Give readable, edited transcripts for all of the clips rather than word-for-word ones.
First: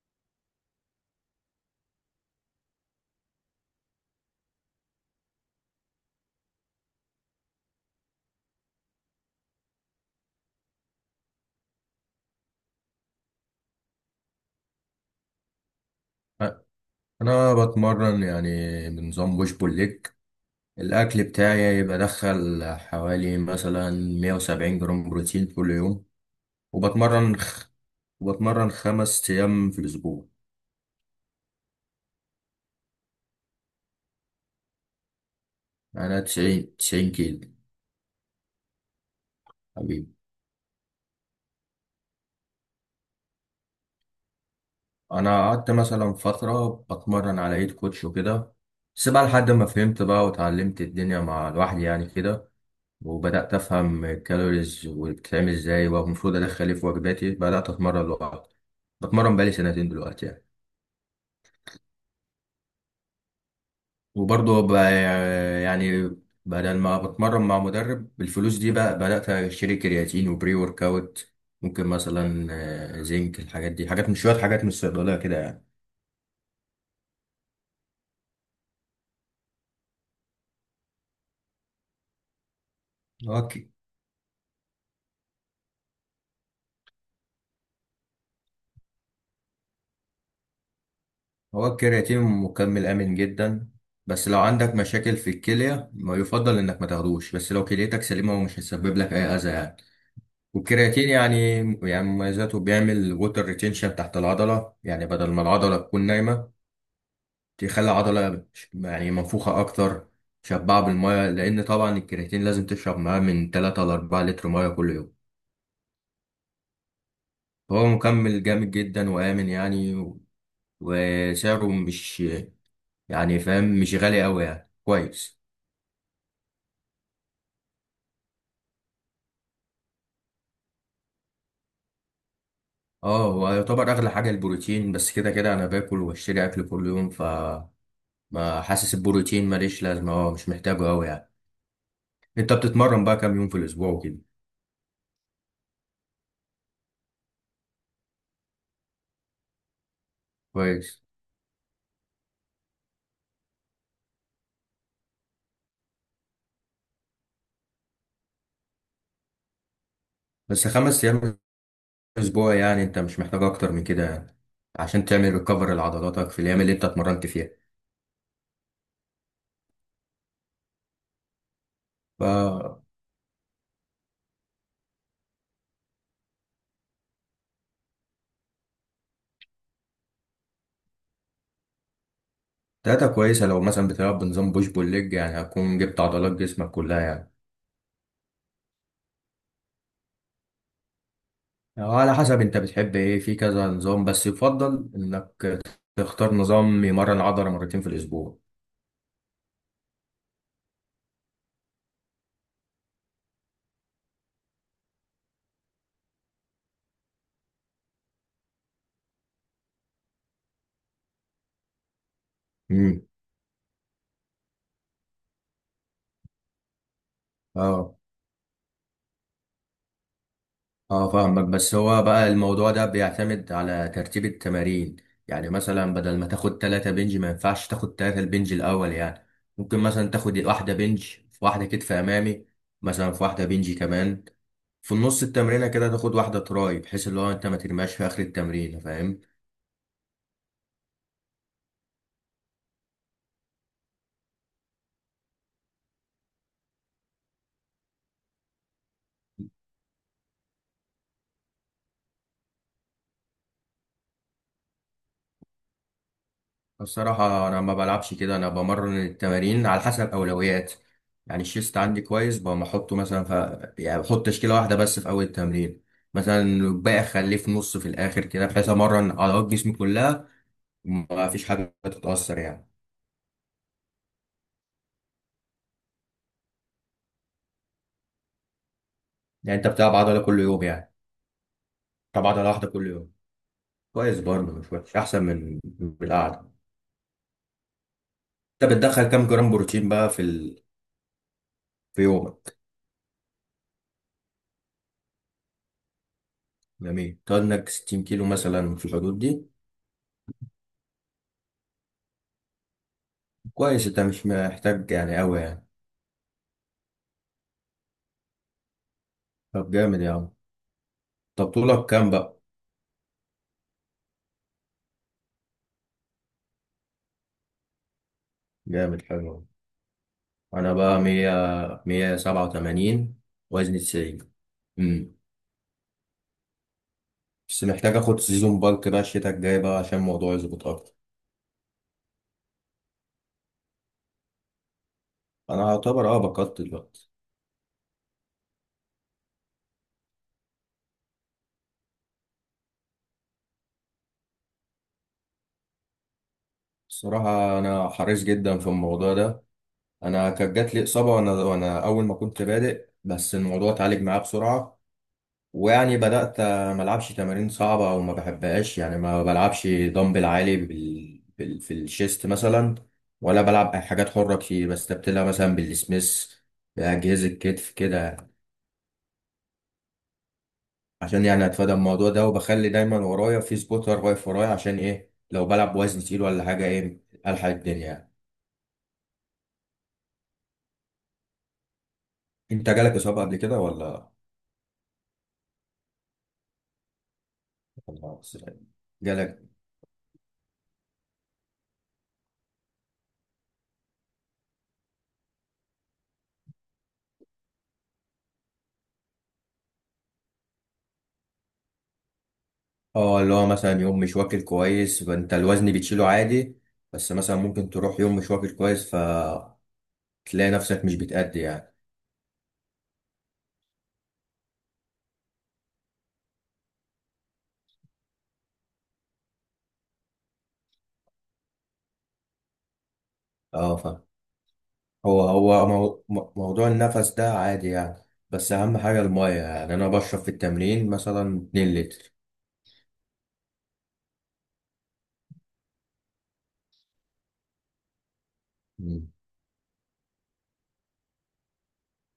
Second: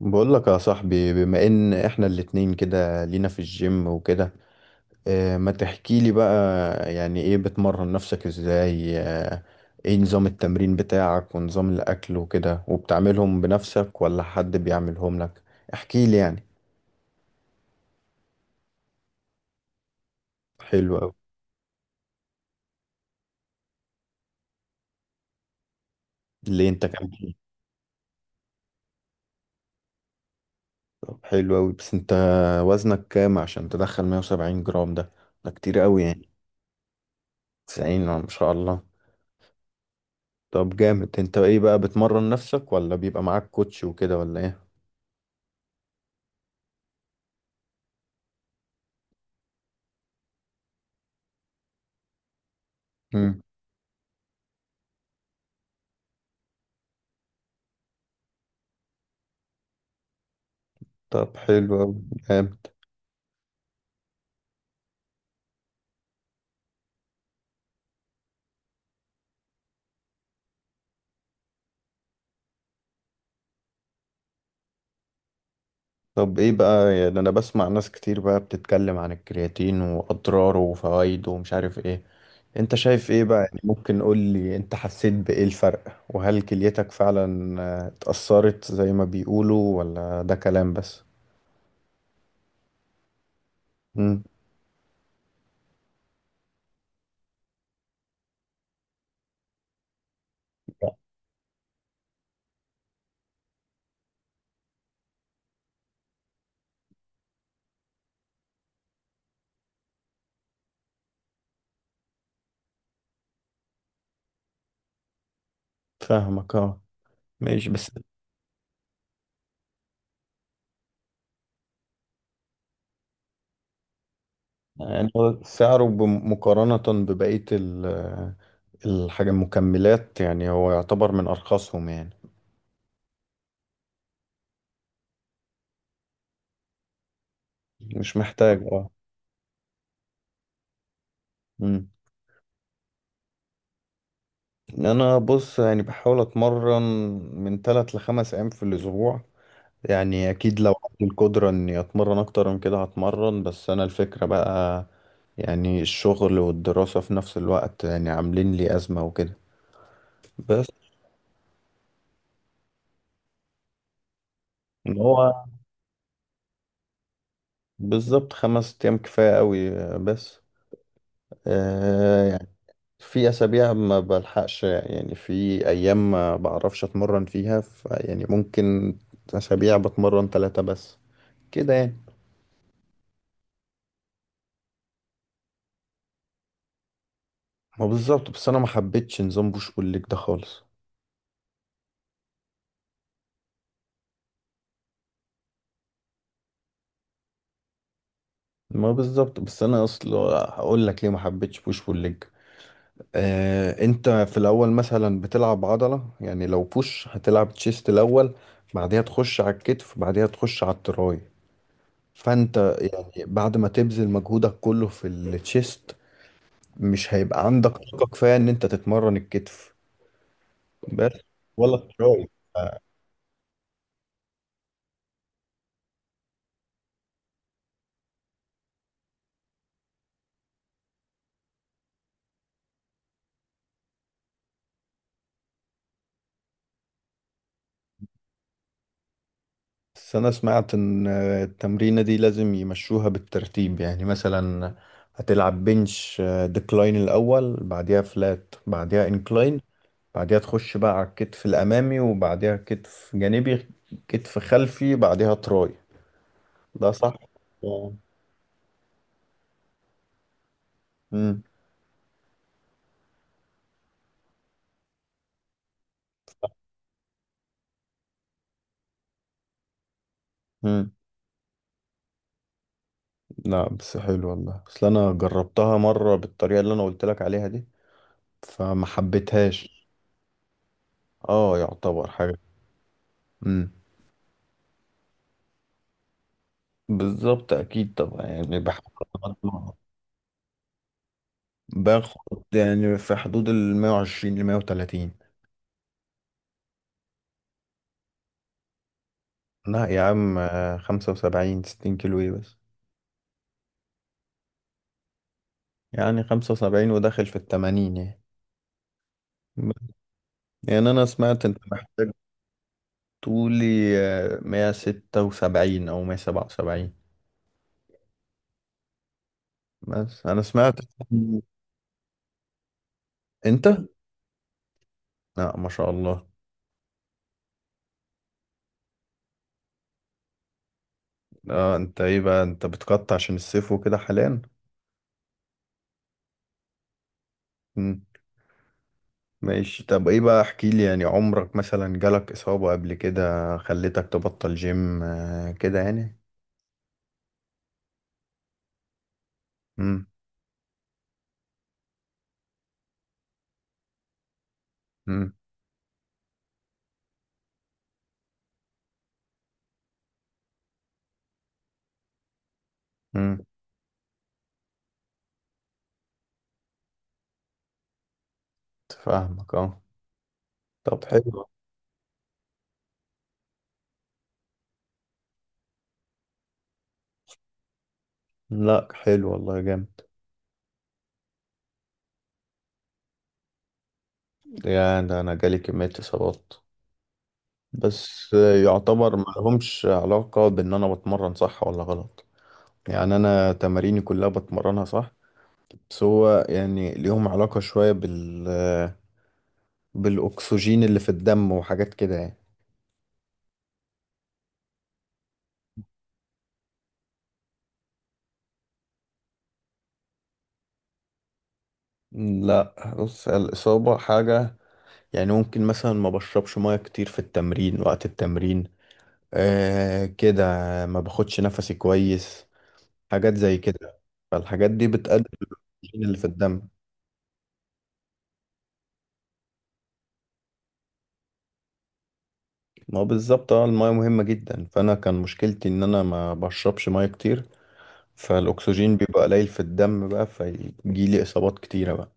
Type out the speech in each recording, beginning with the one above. بقول لك يا صاحبي، بما ان احنا الاتنين كده لينا في الجيم وكده. اه، ما تحكي لي بقى. يعني ايه بتمرن نفسك ازاي اه؟ ايه نظام التمرين بتاعك ونظام الاكل وكده، وبتعملهم بنفسك ولا حد بيعملهم لك؟ احكي لي يعني. انا بتمرن يعني بنظام بوش بول ليج. حلو قوي. الاكل بتاعي بدخل حوالي مثلا 170 جرام بروتين كل يوم. اللي انت كان فيه. وبتمرن خ... وبتمرن خمس ايام في الاسبوع. طب حلو قوي، بس انت وزنك كام عشان تدخل 170 جرام ده كتير قوي انا يعني. 90 كيلو 90 ما شاء الله. حبيبي. طب جامد. انت ايه بقى، بتمرن نفسك ولا بيبقى معاك كوتش وكده ولا انا قعدت مثلا فتره بتمرن على ايد كوتش وكده، بس بقى لحد ما فهمت بقى وتعلمت الدنيا مع لوحدي يعني كده. ايه؟ وبدأت أفهم الكالوريز وبتتعمل إزاي والمفروض أدخل إيه في وجباتي، بدأت أتمرن لوحدي. بتمرن بقالي سنتين دلوقتي يعني. طب حلو أوي. جامد. وبرضه ب- يعني بدل ما بتمرن مع مدرب بالفلوس دي بقى بدأت أشتري كرياتين وبري ورك أوت. ممكن مثلا زنك، الحاجات دي حاجات من شوية، حاجات من الصيدلية كده يعني. طب ايه بقى، يعني انا بسمع ناس كتير بقى بتتكلم عن الكرياتين واضراره وفوائده ومش عارف ايه. انت شايف ايه هو بقى؟ يعني الك- ممكن قول لي انت حسيت بايه الفرق، وهل كليتك فعلا آه، اتأثرت زي ما بيقولوا ولا ده كلام بس؟ هو الكرياتين مكمل آمن جدا، امم. بس لو عندك مشاكل في الكلية ما يفضل إنك ما تاخدوش، بس لو كليتك سليمة ومش هيسبب لك أي أذى يعني. والكرياتين يعني مميزاته بيعمل ووتر ريتينشن تحت العضلة، يعني بدل ما العضلة تكون نايمة، تخلي العضلة يعني منفوخة أكتر، شبعة بالمية. لأن طبعا الكرياتين لازم تشرب معاه من 3 ل 4 لتر مية كل يوم. فاهمك اه. ماشي هو بس. مكمل جامد جدا وآمن يعني وسعره مش، يعني فاهم، مش غالي أوي يعني يعني كويس. هو سعره مقارنة ببقية ال- الحاجة المكملات، يعني هو يعتبر من ارخصهم يعني. اه، هو يعتبر أغلى حاجة البروتين، بس كده كده أنا باكل وبشتري أكل كل يوم، ف مش ما محتاج. حاسس البروتين ماليش لازمة، اه مش محتاجه أوي يعني. اه. أنت بتتمرن بقى كام يوم في الأسبوع وكده؟ انا بص، يعني بحاول اتمرن من ثلاث لخمس ايام في الاسبوع. يعني اكيد لو كويس. عندي القدرة اني اتمرن اكتر من كده هتمرن، بس انا الفكرة بقى، يعني الشغل والدراسة في نفس الوقت يعني عاملين لي ازمة وكده. بس. بس خمس أيام اسبوع يعني انت مش محتاج اكتر من كده يعني، ان عشان هو تعمل ريكفر لعضلاتك في الايام اللي انت اتمرنت فيها، بالظبط، خمس ايام كفاية قوي. بس ف آه يعني في اسابيع ما بلحقش، يعني في ايام ما بعرفش اتمرن فيها، ف يعني ممكن اسابيع بتمرن ثلاثة بس كده يعني. داتا كويسه. لو مثلا بتلعب بنظام بوش بول ليج يعني هتكون جبت عضلات جسمك كلها يعني. ما بالظبط، بس انا ما حبيتش نظام بوش بول ليج ده خالص. أو على حسب انت بتحب ايه في كذا نظام، بس يفضل انك تختار نظام يمرن العضله مرتين في الاسبوع. ما بالظبط، بس انا اصلا هقول لك ليه ما حبيتش بوش بول ليج. آه، انت في الاول مثلا بتلعب عضله، يعني لو بوش هتلعب تشيست الاول، بعدها تخش على الكتف، بعدها تخش على التراي. فانت امم. يعني بعد ما تبذل مجهودك كله في التشيست مش هيبقى عندك اه، طاقه كفايه ان انت تتمرن الكتف اه، بس، فاهمك، ولا بس هو التراي. بقى الموضوع ده بيعتمد على ترتيب التمارين. يعني مثلا بدل ما تاخد تلاتة بنج، ما ينفعش تاخد تلاتة البنج الأول يعني. ممكن مثلا تاخد واحدة بنج، في واحدة كتف أمامي، مثلا في واحدة بنج كمان، في النص التمرينة كده تاخد واحدة تراي، بحيث اللي هو انت ما ترماش في آخر التمرين. فاهم؟ بس أنا سمعت إن التمرينة دي لازم يمشوها بالترتيب، يعني مثلا هتلعب بنش ديكلاين الأول، بعديها فلات، بعديها انكلاين، بعديها تخش بقى على الكتف الأمامي، وبعديها كتف جانبي، كتف خلفي، بعديها تراي. ده صح؟ الصراحة أنا ما آه. بلعبش كده، أنا بمرن التمارين على حسب أولويات. مم. يعني الشيست عندي كويس، بقوم أحطه مثلا يعني بحط تشكيلة واحدة بس في أول التمرين، مثلا الباقي أخليه في نص، في الآخر كده بحيث أمرن عضلات جسمي كلها، مم. وما فيش حاجة تتأثر يعني. لا بس حلو والله، اصل انا جربتها مره بالطريقه اللي انا قلت لك عليها دي فما يعني أنت حبيتهاش. بتلعب عضلة كل يوم يعني، اه يعتبر بتلعب حاجه. عضلة واحدة كل يوم؟ امم. كويس برضه، مش وحش، أحسن من القعدة. بالظبط، اكيد طبعا. يعني أنت بحب بتدخل كام جرام بروتين بقى في في باخد يومك؟ يعني في حدود ال 120 ل 130. جميل. تقعد إنك 60 كيلو مثلا في الحدود دي؟ لا يا عم آه، 75 60 كيلو ايه بس. كويس، أنت مش محتاج يعني أوي يعني. يعني 75، وداخل في ال 80 يعني. طب جامد يا عم. يعني انا سمعت طب انت طولك محتاج. كام بقى؟ طولي آه، 176 او 177. جامد حلو. بس انا انا سمعت. بقى مية سبعة وتمانين، انت. وزني تسعين. امم. لا ما شاء الله. بس محتاج اخد سيزون، بالك بقى الشتاء الجاي بقى عشان الموضوع يظبط اكتر. اه. انت ايه بقى، انت بتقطع عشان الصيف وكده حاليا؟ انا اعتبر بقدت دلوقتي. مم. ماشي. طب ايه بقى، احكي لي يعني عمرك مثلا جالك اصابة قبل كده خلتك تبطل جيم آه، كده يعني؟ الصراحة انا حريص جدا في الموضوع ده. امم. انا كانت جات لي اصابة وانا اول ما كنت بادئ، بس الموضوع اتعالج معايا بسرعة. امم. ويعني بدأت ما ألعبش تمارين صعبة أو ما بحبهاش، يعني ما بلعبش دمبل عالي في الشيست مثلا، امم. ولا بلعب أي حاجات حرة كتير، بستبدلها مثلا بالسميث، بأجهزة كتف كده، فاهمك اه. طب عشان حلو. يعني أتفادى الموضوع ده. وبخلي دايما ورايا في سبوتر واقف ورايا، عشان إيه لو بلعب وزن تقيل ولا حاجة إيه، ألحق الدنيا يعني. لا حلو والله، جامد. أنت جالك إصابة قبل كده ولا؟ يا ده انا جالي كمية اصابات، بس ولا يعتبر ما جالك؟ لهمش علاقة بان انا بتمرن صح ولا غلط. يعني انا تماريني كلها بتمرنها صح، بس هو يعني ليهم علاقة شوية بالاكسجين اللي في الدم وحاجات كده يعني. اه، اللي هو مثلا يوم مش واكل كويس فانت الوزن بتشيله عادي، بس مثلا ممكن تروح يوم مش واكل كويس فتلاقي نفسك مش بتأدي يعني. لا بص، الاصابة حاجة. يعني ممكن مثلا ما بشربش ميه كتير في التمرين، وقت التمرين آه كده، ما باخدش نفسي كويس، حاجات زي اه كده. فاهم. فالحاجات دي بتقلل الأكسجين اللي في الدم. موضوع النفس ده عادي يعني، بس اهم حاجة المية، يعني انا بشرب في التمرين مثلا 2 لتر. ما هو بالظبط اه، المية مهمة جدا. فأنا كان مشكلتي إن أنا ما بشربش مية كتير، فالأكسجين مم. بيبقى قليل في الدم بقى، فيجيلي إصابات كتيرة بقى.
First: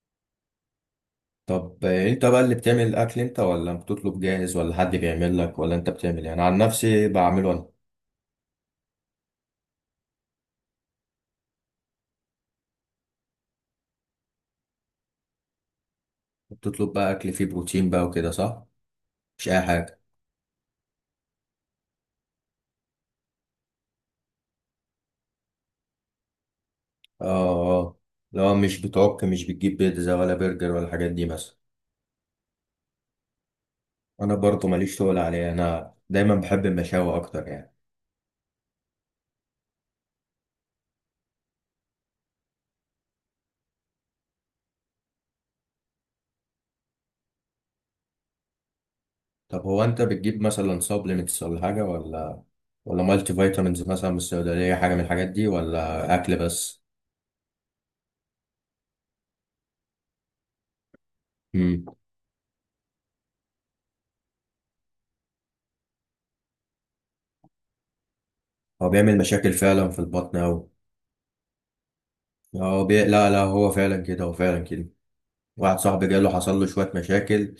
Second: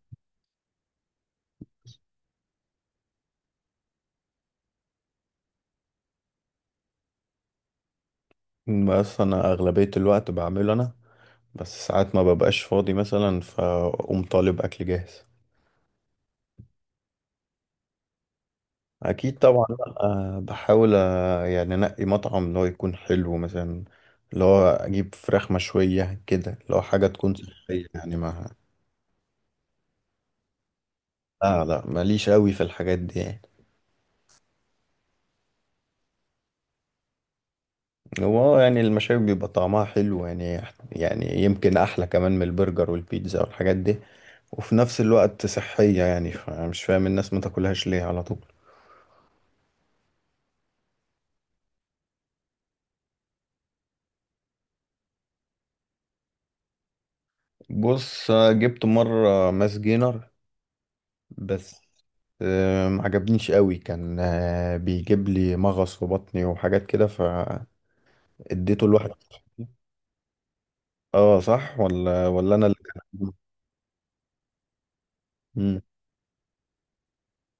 طب انت بقى اللي بتعمل الاكل انت، ولا بتطلب جاهز ولا حد بيعمل لك، ولا انت بتعمل يعني؟ عن نفسي بعمله انا. بس أنا أغلبية الوقت بعمله أنا، بس ساعات ما ببقاش فاضي مثلا فأقوم طالب أكل جاهز. بتطلب بقى اكل فيه بروتين بقى وكده، صح؟ اكيد مش اي طبعا. حاجة. لأ، أه بحاول، أه يعني انقي مطعم اللي هو يكون حلو مثلا، اللي هو اجيب فراخ مشويه كده، اللي هو حاجه اه. تكون صحيه آه. يعني، ما. لو مش بتعك، مش بتجيب بيتزا ولا برجر ولا الحاجات دي مثلا؟ لا لا، ماليش قوي في الحاجات دي يعني. انا برضو ماليش، تقول عليها انا دايما بحب المشاوي اكتر يعني. هو آه، يعني المشاوي بيبقى طعمها حلو، يعني يعني يمكن احلى كمان من البرجر والبيتزا والحاجات دي، وفي نفس الوقت صحيه يعني. فمش فاهم الناس ما تاكلهاش ليه على طول. طب هو انت بتجيب مثلا سبلمنتس ولا حاجه، ولا مالتي فيتامينز مثلا من الصيدليه، حاجه من الحاجات دي ولا اكل بس؟ بص، أه جبت مره ماس جينر، بس امم. آه ما عجبنيش قوي. كان آه، بيجيب لي مغص في بطني وحاجات كده فاديته هو لواحد. بيعمل مشاكل فعلا في البطن اوي. اه صح، ولا انا اللي لا كان. لا، هو فعلا كده، هو فعلا كده. واحد مم. صاحبي جاله، حصل له شويه مشاكل،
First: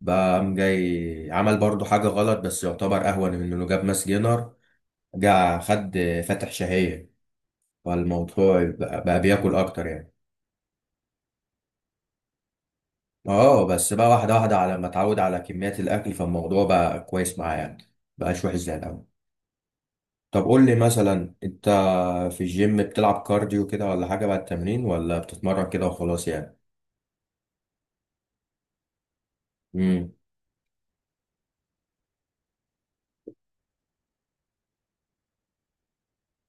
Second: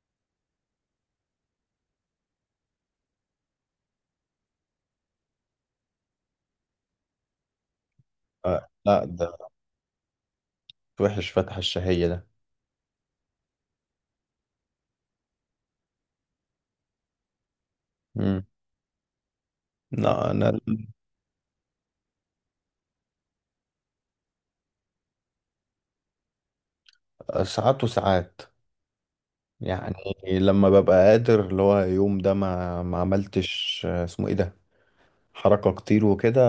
بقى قام جاي عمل برضو حاجه غلط، بس يعتبر اهون من انه جاب ماس جينر. جه خد فاتح شهية، فالموضوع آه، لا بقى ده بياكل أكتر يعني. وحش فتح الشهية ده. اه بس بقى، واحدة واحدة، على ما اتعود على كميات الأكل فالموضوع بقى كويس معاه يعني، مم. مبقاش وحش زي الأول. لا طب انا قول لي مثلا أنت، في الجيم بتلعب كارديو كده ولا حاجة بعد التمرين، ولا بتتمرن كده وخلاص يعني؟ ساعات وساعات يعني، امم. لما ببقى قادر اللي هو يوم ده ما عملتش آه، اسمه ايه ده، حركة كتير وكده،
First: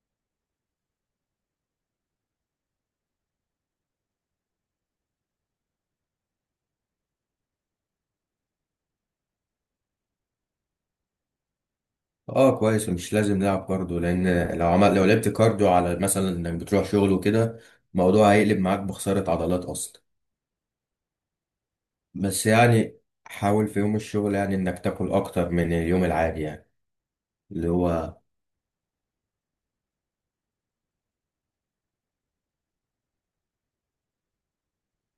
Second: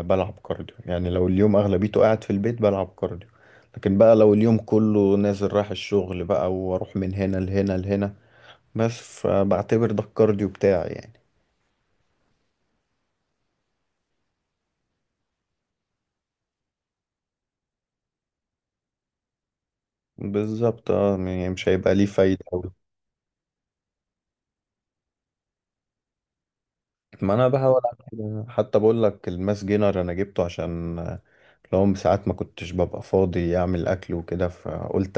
بلعب كارديو. يعني لو اليوم أغلبيته قاعد في البيت بلعب كارديو، لكن بقى لو اليوم كله نازل رايح الشغل بقى، واروح من هنا لهنا لهنا بس، فبعتبر ده الكارديو بتاعي يعني. اه كويس، مش لازم نلعب كارديو، لأن لو لعبت كارديو على مثلا إنك بتروح شغل وكده، الموضوع هيقلب معاك بخسارة عضلات أصلا. بالظبط اه، يعني مش هيبقى ليه فايدة بس أوي. يعني حاول في يوم الشغل يعني انك تاكل اكتر من اليوم العادي يعني، ما انا اللي بحاول اعمل هو كده. حتى بقول لك الماس جينر انا جبته عشان لو ساعات ما كنتش ببقى فاضي اعمل اكل وكده فقلت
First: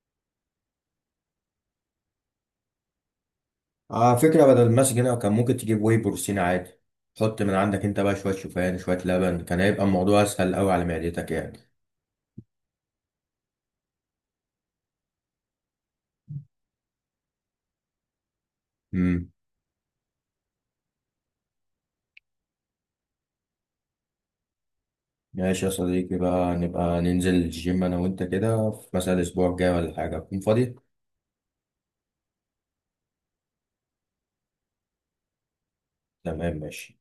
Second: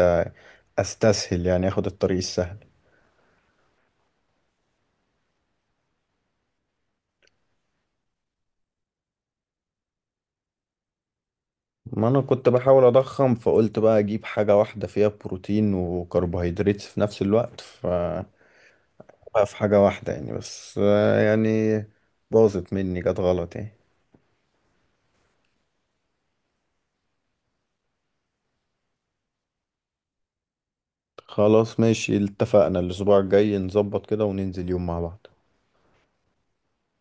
استسهل، يعني اخد الطريق السهل. على فكرة، بدل المسج هنا كان ممكن تجيب واي بروتين عادي، حط من عندك انت بقى شوية شوفان، شوية لبن، كان هيبقى الموضوع اسهل قوي على معدتك يعني. ما انا كنت بحاول اضخم، فقلت بقى اجيب حاجة واحدة فيها بروتين وكربوهيدرات في نفس الوقت، ف امم. بقى في حاجة واحدة يعني. بس آه يعني باظت مني جت غلط يعني. ماشي يا صديقي، بقى نبقى ننزل الجيم انا وانت كده في مثلا الاسبوع الجاي ولا حاجة، تكون فاضي. خلاص، ماشي، اتفقنا الاسبوع الجاي نظبط كده وننزل يوم مع بعض. تمام ماشي.